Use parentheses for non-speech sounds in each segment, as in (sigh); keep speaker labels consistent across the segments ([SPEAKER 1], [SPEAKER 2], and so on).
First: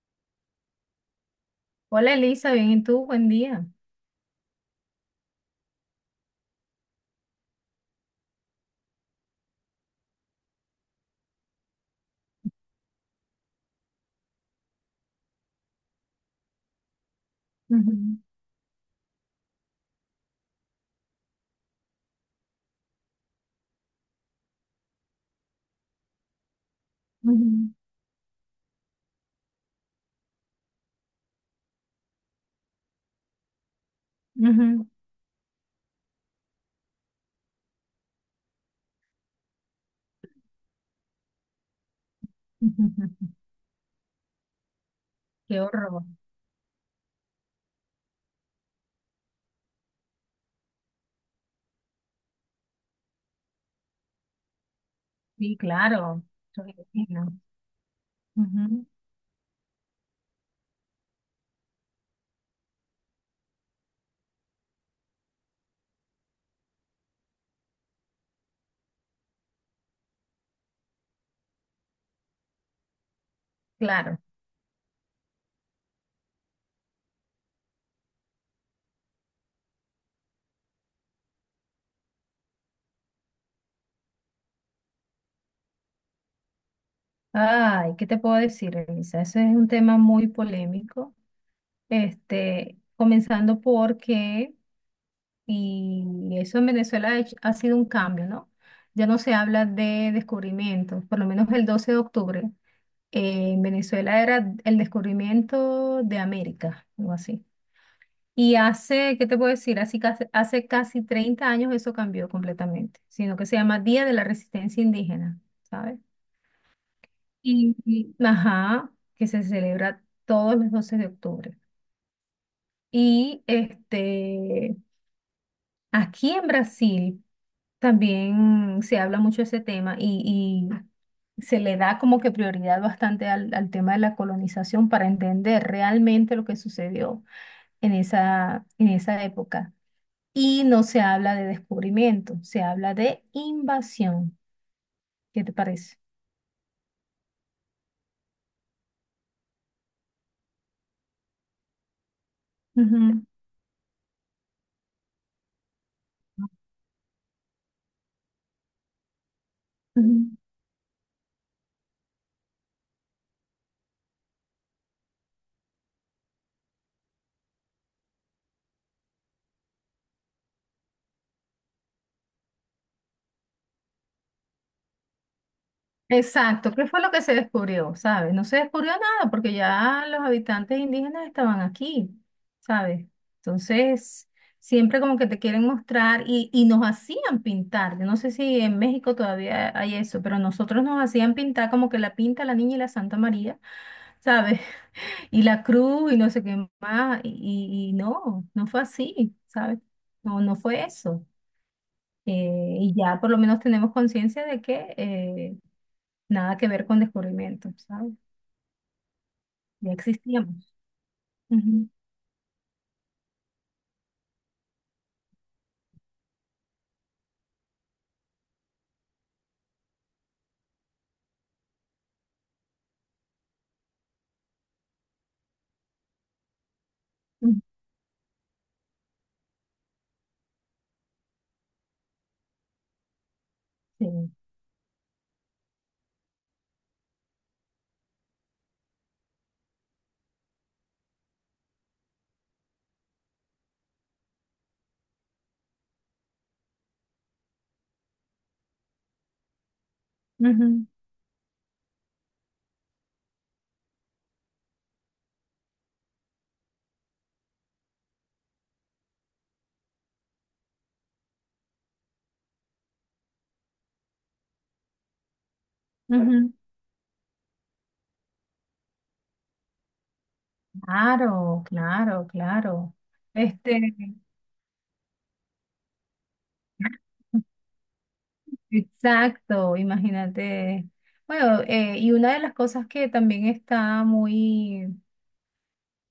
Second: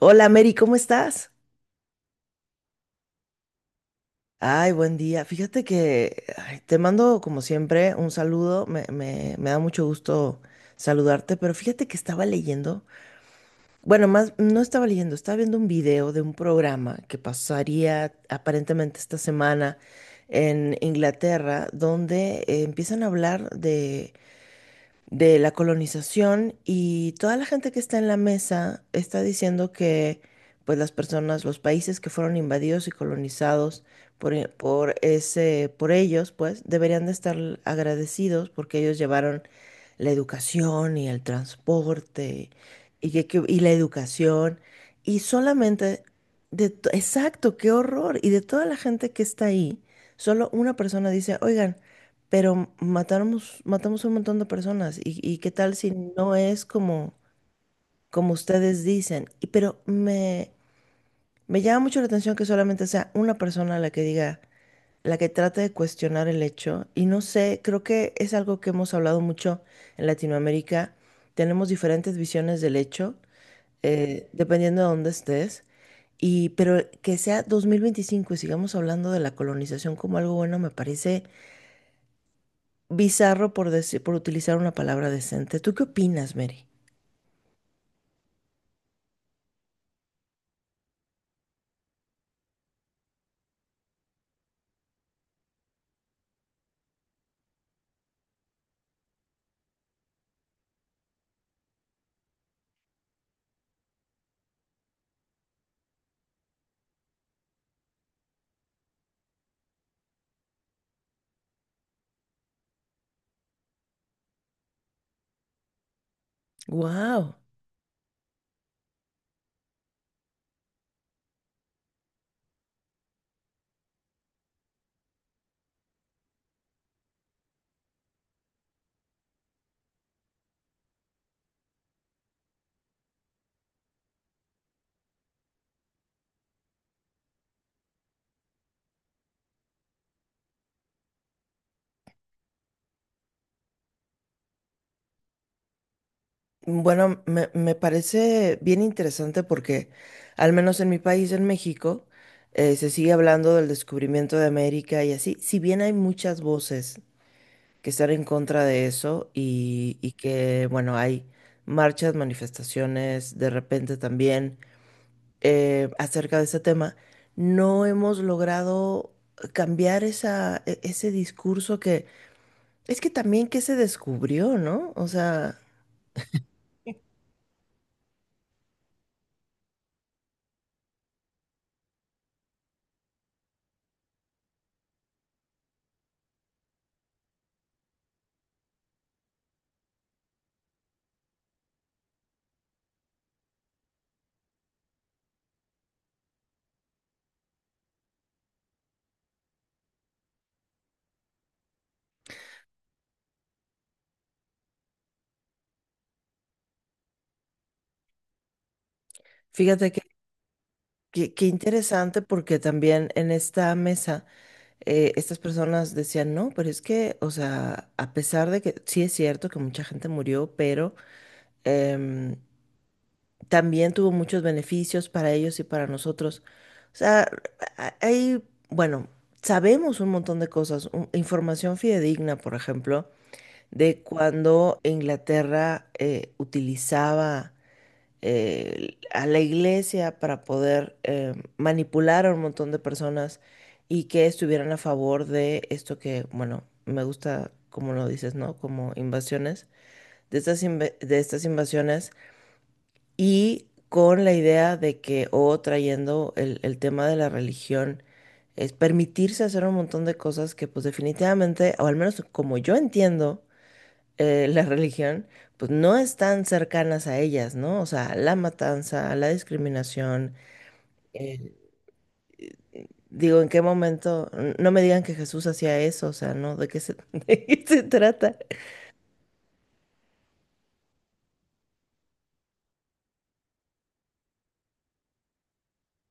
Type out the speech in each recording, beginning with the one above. [SPEAKER 1] Hola Mary, ¿cómo estás?
[SPEAKER 2] Hola Elisa, bien, ¿y tú? Buen día.
[SPEAKER 1] Ay, buen día. Fíjate que ay, te mando como siempre un saludo. Me da mucho gusto saludarte, pero fíjate que estaba leyendo. Bueno, más no estaba leyendo, estaba viendo un video de un programa que pasaría
[SPEAKER 2] Ujú,
[SPEAKER 1] aparentemente esta semana en Inglaterra, donde empiezan a hablar de la colonización y toda la gente
[SPEAKER 2] ujú,
[SPEAKER 1] que está en la mesa está diciendo que pues las personas, los países que fueron invadidos y colonizados por,
[SPEAKER 2] ujú,
[SPEAKER 1] por ese, por ellos, pues deberían de estar agradecidos porque ellos llevaron la educación y el transporte
[SPEAKER 2] (laughs)
[SPEAKER 1] y,
[SPEAKER 2] ujú.
[SPEAKER 1] y la educación y
[SPEAKER 2] Qué horror.
[SPEAKER 1] solamente exacto, qué horror. Y de toda la gente que está ahí, solo una persona dice, oigan, pero matamos, matamos a un montón de personas y qué
[SPEAKER 2] Sí,
[SPEAKER 1] tal si
[SPEAKER 2] claro.
[SPEAKER 1] no es
[SPEAKER 2] Yo me
[SPEAKER 1] como,
[SPEAKER 2] imagino.
[SPEAKER 1] como ustedes
[SPEAKER 2] Ujú,
[SPEAKER 1] dicen. Me llama mucho la atención que solamente sea una persona la que diga la que trata de cuestionar el hecho. Y no sé, creo que es algo que hemos hablado mucho en Latinoamérica. Tenemos diferentes visiones del hecho,
[SPEAKER 2] claro.
[SPEAKER 1] dependiendo de dónde estés. Y, pero que sea 2025 y sigamos hablando de la colonización como algo bueno, me parece bizarro por decir, por utilizar una palabra decente. ¿Tú qué opinas, Mary?
[SPEAKER 2] Ay, ¿qué te puedo decir, Elisa? Ese es un tema muy polémico. Este, comenzando porque, y eso en Venezuela ha sido un cambio, ¿no? Ya no se habla de descubrimientos, por lo menos el 12 de octubre. En Venezuela era el descubrimiento de América, algo así. Y hace, ¿qué te puedo decir? Así casi, hace, casi 30 años eso cambió completamente, sino que se llama Día de la Resistencia Indígena, ¿sabes?
[SPEAKER 1] Wow.
[SPEAKER 2] Ajá, que se celebra todos los 12 de octubre. Y este, aquí en Brasil también se habla mucho de ese tema y se le da como que prioridad bastante al, al tema de la colonización para entender realmente lo que sucedió en esa época. Y no se habla de descubrimiento, se habla de invasión. ¿Qué te parece?
[SPEAKER 1] Bueno, me parece bien interesante porque, al menos en mi país, en México, se sigue
[SPEAKER 2] Ujú,
[SPEAKER 1] hablando del descubrimiento de América y así. Si bien hay muchas voces que están en contra de eso y
[SPEAKER 2] ujú.
[SPEAKER 1] que, bueno, hay marchas, manifestaciones, de repente también acerca de ese tema, no hemos logrado cambiar esa, ese discurso que es que también que se descubrió, ¿no? O sea,
[SPEAKER 2] Exacto, ¿qué fue lo que se descubrió? ¿Sabes? No se descubrió nada porque ya los habitantes indígenas estaban aquí, ¿sabes? Entonces, siempre como que te quieren mostrar y nos hacían pintar. Yo no sé si en México todavía hay eso, pero nosotros nos hacían pintar como que la pinta la niña y la Santa María, ¿sabes? Y la cruz y no sé qué más, y no, no fue así, ¿sabes? No, no fue eso. Y ya por lo menos tenemos conciencia de que nada que ver con descubrimiento, ¿sabes?
[SPEAKER 1] fíjate.
[SPEAKER 2] Ya existíamos.
[SPEAKER 1] Qué, qué
[SPEAKER 2] Ujú,
[SPEAKER 1] interesante porque también en esta mesa estas personas decían, no, pero es que, o sea, a pesar de que sí es cierto que mucha gente murió, pero em, también tuvo muchos beneficios para ellos y para nosotros. O sea,
[SPEAKER 2] ujú,
[SPEAKER 1] a- hay, bueno, sabemos un montón de cosas, información fidedigna, por ejemplo, de
[SPEAKER 2] sí.
[SPEAKER 1] cuando Inglaterra utilizaba a la iglesia para poder manipular a un montón de personas y que estuvieran a favor de esto que, bueno, me gusta, como lo dices, ¿no? Como invasiones, de estas,
[SPEAKER 2] Ujú,
[SPEAKER 1] de estas invasiones y con la idea de que, o trayendo el tema de la religión, es permitirse hacer un montón de cosas que pues definitivamente, o al menos como yo entiendo, la religión, pues no están
[SPEAKER 2] ujú.
[SPEAKER 1] cercanas a ellas, ¿no? O sea, la matanza, la discriminación. eh,
[SPEAKER 2] Claro, claro, claro.
[SPEAKER 1] Digo, ¿en qué
[SPEAKER 2] Este,
[SPEAKER 1] momento? No me digan que Jesús hacía eso, o sea, ¿no? (laughs) ¿De qué se trata?
[SPEAKER 2] exacto, imagínate. Bueno, y una de las cosas que también está muy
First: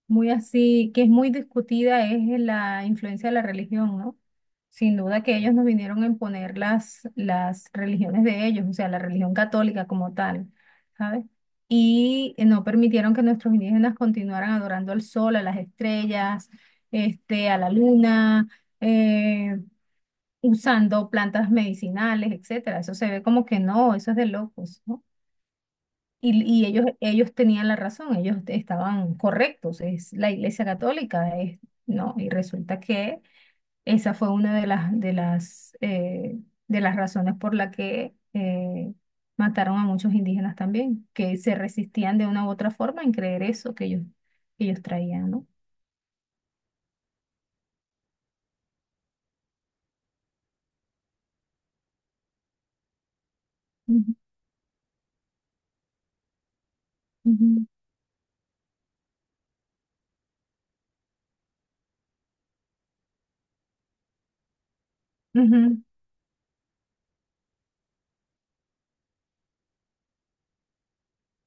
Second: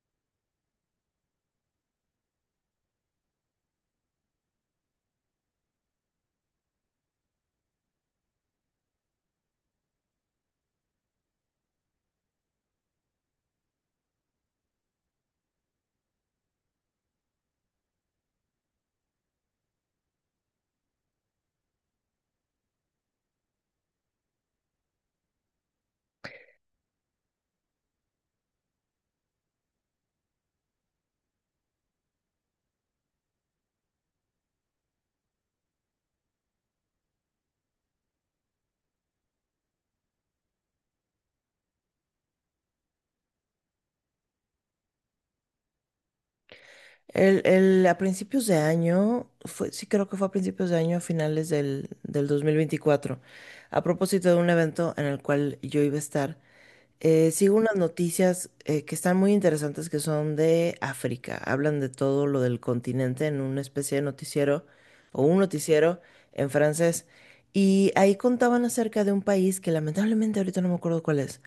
[SPEAKER 2] muy así, que es muy discutida, es la influencia de la religión, ¿no? Sin duda que ellos nos vinieron a imponer las religiones de ellos, o sea, la religión católica como tal, ¿sabes? Y no permitieron que nuestros indígenas continuaran adorando al sol, a las estrellas, este, a la luna, eh, usando plantas medicinales, etcétera. Eso se ve como que no, eso es de locos, ¿no? Y ellos tenían la razón, ellos estaban correctos, es la Iglesia Católica, es, no, y resulta que esa fue una de las razones por la que mataron a muchos indígenas también, que se resistían de una u otra forma en creer eso que ellos traían, no.
[SPEAKER 1] A principios de año, fue, sí creo que fue a principios de año, a finales del 2024, a
[SPEAKER 2] Ujú,
[SPEAKER 1] propósito de un evento en el cual yo iba a estar, sigo unas noticias que están muy interesantes que son de África. Hablan de todo lo del continente en una especie de noticiero o un
[SPEAKER 2] ujú, ujú,
[SPEAKER 1] noticiero en francés. Y ahí contaban acerca de un país que lamentablemente ahorita no me acuerdo cuál es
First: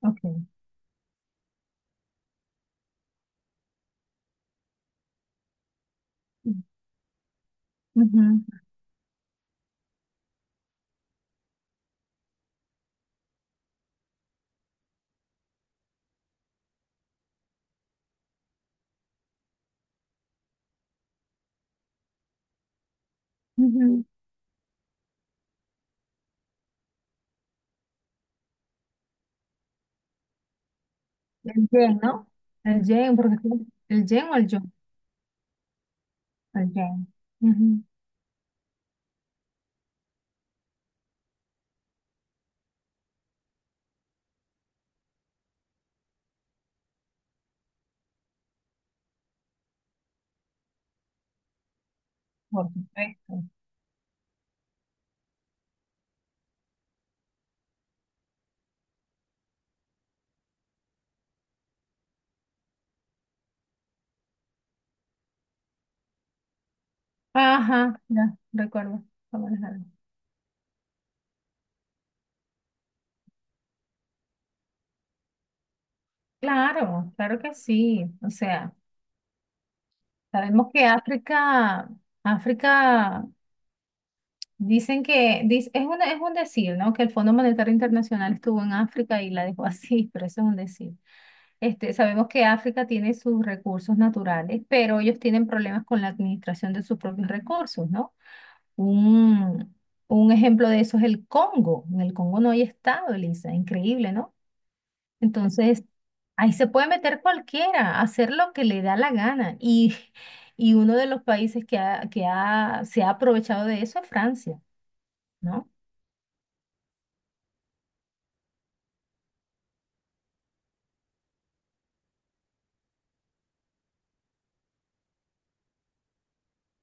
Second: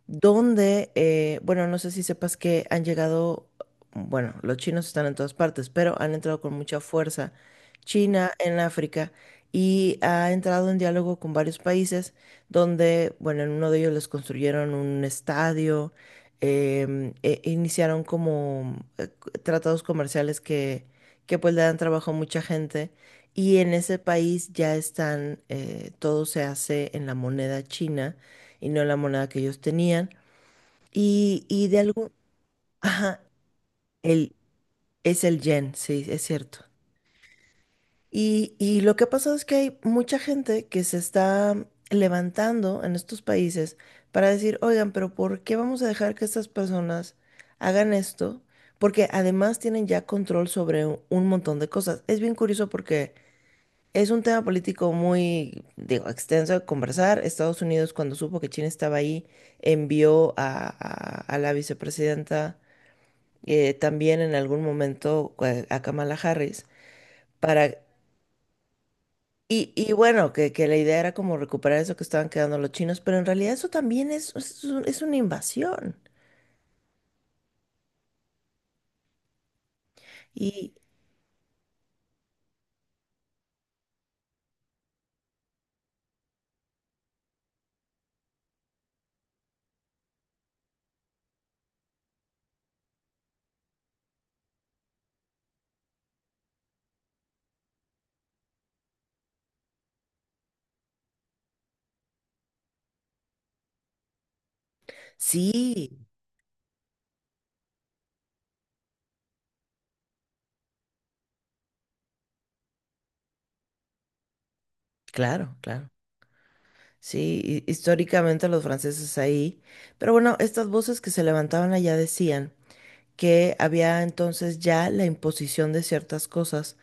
[SPEAKER 2] ok.
[SPEAKER 1] donde, bueno, no sé si sepas que han llegado, bueno, los chinos están en todas partes, pero han entrado con mucha fuerza
[SPEAKER 2] Ujú,
[SPEAKER 1] China en África y ha entrado en diálogo con varios países donde, bueno, en uno de ellos les construyeron un estadio, iniciaron como tratados comerciales que pues le dan trabajo a mucha gente. Y en ese
[SPEAKER 2] ujú.
[SPEAKER 1] país ya están, todo se hace en la moneda china y no en la moneda que ellos tenían.
[SPEAKER 2] El
[SPEAKER 1] Y de
[SPEAKER 2] yen,
[SPEAKER 1] algún...
[SPEAKER 2] ¿no? El yen,
[SPEAKER 1] Ajá,
[SPEAKER 2] porque el yen
[SPEAKER 1] el,
[SPEAKER 2] o el yo,
[SPEAKER 1] es el yen, sí, es cierto.
[SPEAKER 2] el yen. Ujú,
[SPEAKER 1] Y lo que ha pasado es que hay mucha gente que se está levantando en estos países para decir, oigan, pero ¿por qué vamos a dejar que estas personas hagan esto? Porque además tienen ya control sobre un montón de cosas. Es bien curioso
[SPEAKER 2] por
[SPEAKER 1] porque
[SPEAKER 2] supuesto.
[SPEAKER 1] es un tema político muy, digo, extenso de conversar. Estados Unidos, cuando supo que China estaba ahí, envió a la vicepresidenta también en algún momento a Kamala Harris para...
[SPEAKER 2] Ajá, ya, recuerdo cómo les
[SPEAKER 1] Y,
[SPEAKER 2] hablo.
[SPEAKER 1] y bueno, que la idea era como recuperar eso que estaban quedando los chinos, pero en realidad eso también es una invasión.
[SPEAKER 2] Claro, claro que sí. O sea, sabemos
[SPEAKER 1] Y
[SPEAKER 2] que África, África, dicen que, es una, es un decir, ¿no? Que el Fondo Monetario Internacional estuvo en África y la dejó así, (laughs) pero eso es un decir. Este, sabemos que África tiene sus recursos naturales, pero ellos tienen problemas con la administración de sus propios recursos, ¿no? Un, un ejemplo de eso es el Congo. En el Congo no hay estado, Elisa, increíble, ¿no? Entonces,
[SPEAKER 1] sí,
[SPEAKER 2] ahí se puede meter cualquiera, hacer lo que le da la gana. Y, (laughs) y uno de los países que, se ha aprovechado de eso es Francia,
[SPEAKER 1] claro,
[SPEAKER 2] ¿no?
[SPEAKER 1] claro. Sí, históricamente los franceses ahí. Pero bueno, estas voces que se levantaban allá decían que había entonces ya la imposición de ciertas cosas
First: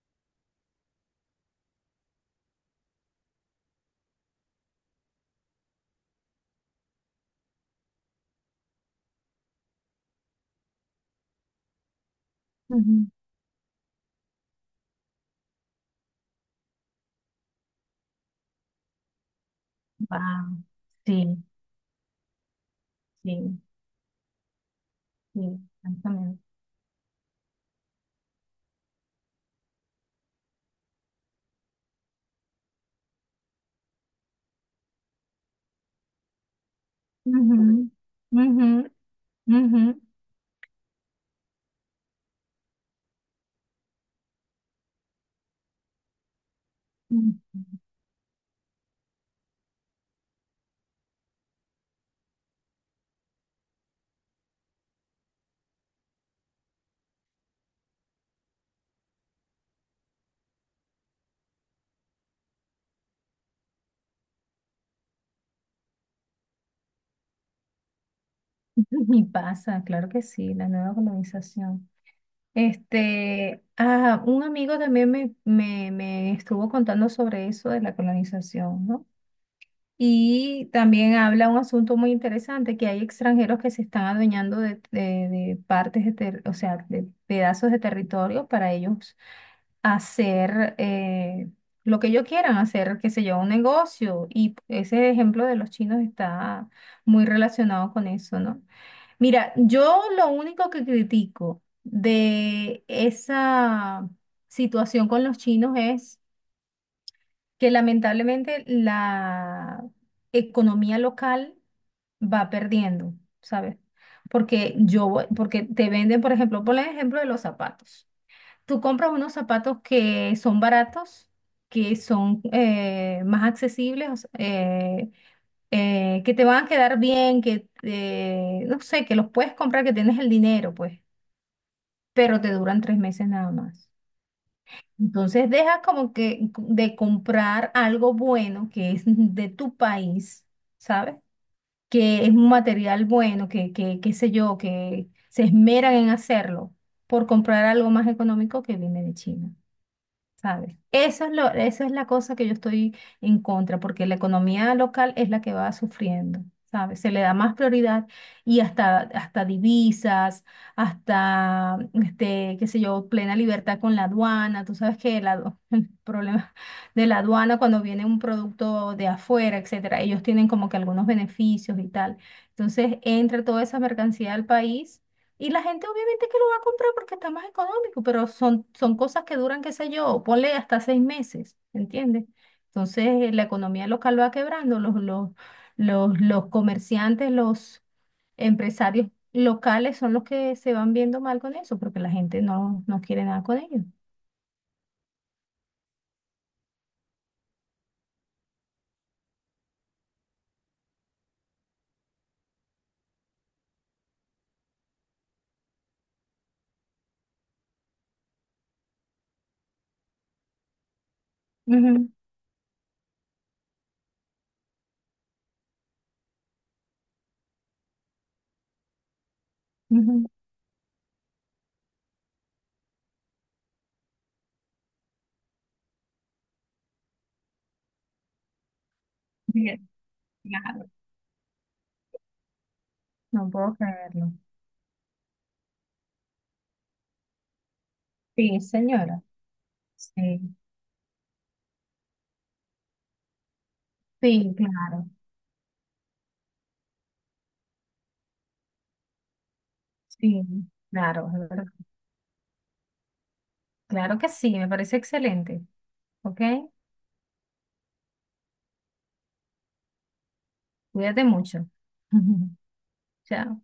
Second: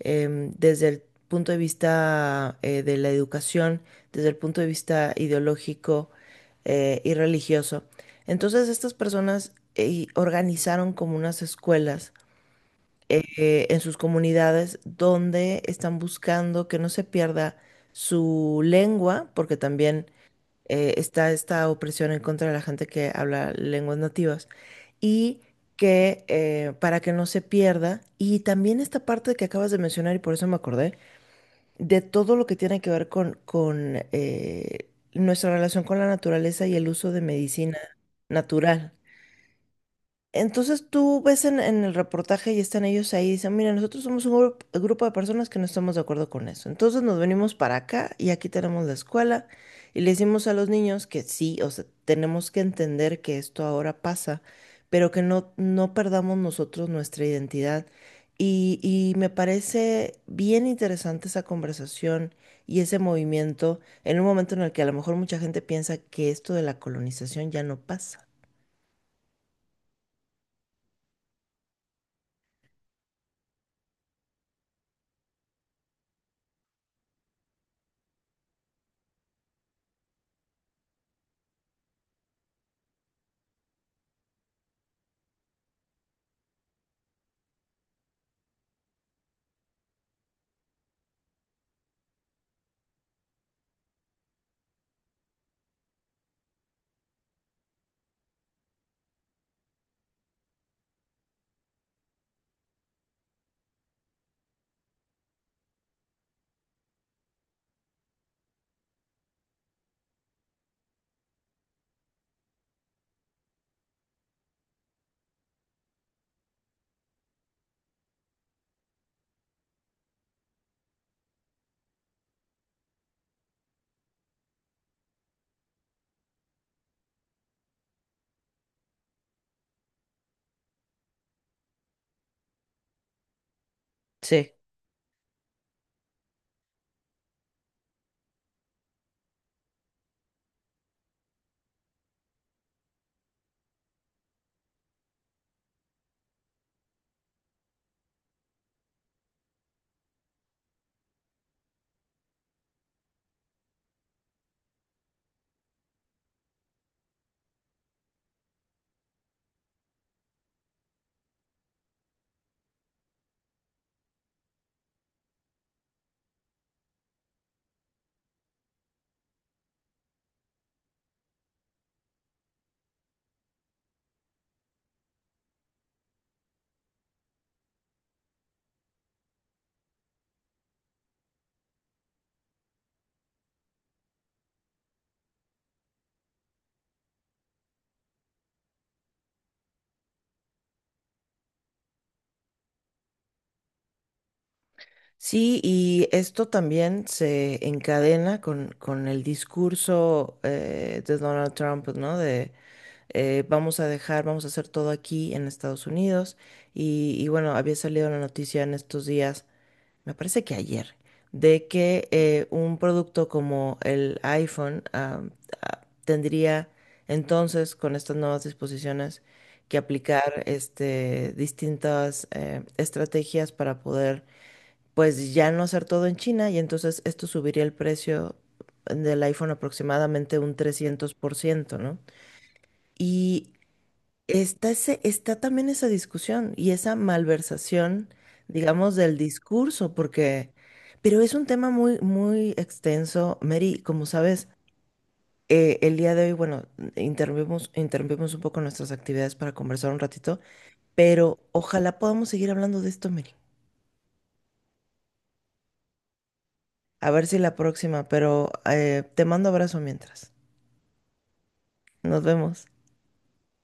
[SPEAKER 1] desde el punto de vista de la educación, desde el punto de vista ideológico y religioso. Entonces estas personas organizaron como unas escuelas
[SPEAKER 2] Ujú.
[SPEAKER 1] en sus comunidades donde están buscando que no se pierda su lengua, porque también
[SPEAKER 2] Wow.
[SPEAKER 1] está
[SPEAKER 2] Sí,
[SPEAKER 1] esta opresión en contra de la gente que habla
[SPEAKER 2] sí,
[SPEAKER 1] lenguas nativas y
[SPEAKER 2] sí,
[SPEAKER 1] que
[SPEAKER 2] exactamente.
[SPEAKER 1] para que no se pierda, y también esta parte que acabas de mencionar y por eso me acordé, de todo lo que tiene que ver con nuestra relación con la naturaleza y el uso de medicina
[SPEAKER 2] Ujú, ujú,
[SPEAKER 1] natural.
[SPEAKER 2] ujú.
[SPEAKER 1] Entonces tú ves en el reportaje y están ellos ahí y dicen, mira, nosotros somos un grupo de personas que no estamos de acuerdo con eso. Entonces nos venimos
[SPEAKER 2] Ujú.
[SPEAKER 1] para acá y aquí tenemos la escuela y le decimos a los niños que sí, o sea, tenemos que entender que esto ahora pasa, pero que no, no perdamos nosotros nuestra identidad. Y me parece bien interesante esa conversación y ese movimiento en un momento en el que a lo mejor mucha gente piensa que esto de la colonización ya no pasa.
[SPEAKER 2] (laughs) Y pasa, claro que sí, la nueva colonización. Este, ah, un amigo también me estuvo contando sobre eso de la colonización, ¿no? Y también habla un asunto muy interesante, que hay extranjeros que se están adueñando de partes, o sea, de pedazos de territorio para ellos hacer lo que ellos quieran, hacer, qué sé yo, un negocio. Y ese ejemplo de los chinos está muy relacionado con eso, ¿no? Mira, yo lo único que critico de esa situación con los chinos es que lamentablemente la economía local va perdiendo, ¿sabes? Porque yo, porque te venden, por ejemplo, por el ejemplo de los zapatos. Tú compras unos zapatos que son baratos, que son más accesibles, o sea, que te van a quedar bien, que no sé, que los puedes comprar, que tienes el dinero, pues, pero te duran 3 meses nada más.
[SPEAKER 1] Sí.
[SPEAKER 2] Entonces dejas como que de comprar algo bueno que es de tu país, ¿sabes? Que es un material bueno, qué sé yo, que se esmeran en hacerlo por comprar algo más económico que viene de China. ¿Sabes? Eso es lo, eso es la cosa que yo estoy en contra, porque la economía local es la que va sufriendo, ¿sabes? Se le da más prioridad y hasta, hasta divisas, hasta, este, qué sé yo, plena libertad con la aduana. Tú sabes que (laughs) el problema de la aduana cuando viene un producto de afuera, etcétera, ellos tienen como que algunos beneficios y tal. Entonces entra toda esa mercancía al país. Y la gente obviamente que lo va a comprar porque está más económico, pero son, cosas que duran, qué sé yo, ponle hasta 6 meses, ¿entiendes? Entonces la economía local va quebrando, los comerciantes, los empresarios locales son los que se van viendo mal con eso, porque la gente no, no quiere nada con ellos.
[SPEAKER 1] Sí, y esto también se encadena con el discurso de Donald Trump, ¿no? De vamos a dejar, vamos a hacer todo aquí en Estados Unidos. Y bueno, había salido la noticia en estos días, me parece que ayer, de que
[SPEAKER 2] Ujú,
[SPEAKER 1] un producto como el iPhone tendría entonces, con estas nuevas disposiciones, que
[SPEAKER 2] ujú.
[SPEAKER 1] aplicar este, distintas estrategias para poder pues ya no hacer todo en China y entonces esto subiría el precio del iPhone
[SPEAKER 2] Bien,
[SPEAKER 1] aproximadamente un
[SPEAKER 2] claro.
[SPEAKER 1] 300%, ¿no?
[SPEAKER 2] No
[SPEAKER 1] Y
[SPEAKER 2] puedo creerlo.
[SPEAKER 1] está, ese, está también esa discusión y esa malversación,
[SPEAKER 2] Sí,
[SPEAKER 1] digamos, del
[SPEAKER 2] señora.
[SPEAKER 1] discurso,
[SPEAKER 2] Sí,
[SPEAKER 1] porque, pero es un tema muy, muy extenso. Mary, como sabes,
[SPEAKER 2] sí, claro.
[SPEAKER 1] el día de hoy, bueno, interrumpimos, interrumpimos un poco nuestras actividades para conversar un ratito,
[SPEAKER 2] Sí, claro,
[SPEAKER 1] pero
[SPEAKER 2] es verdad.
[SPEAKER 1] ojalá podamos seguir hablando de esto, Mary.
[SPEAKER 2] Claro que sí, me parece excelente. ¿Ok?
[SPEAKER 1] A ver si la próxima, pero te mando abrazo mientras.
[SPEAKER 2] Cuídate mucho.
[SPEAKER 1] Nos
[SPEAKER 2] (laughs)
[SPEAKER 1] vemos.
[SPEAKER 2] Chao.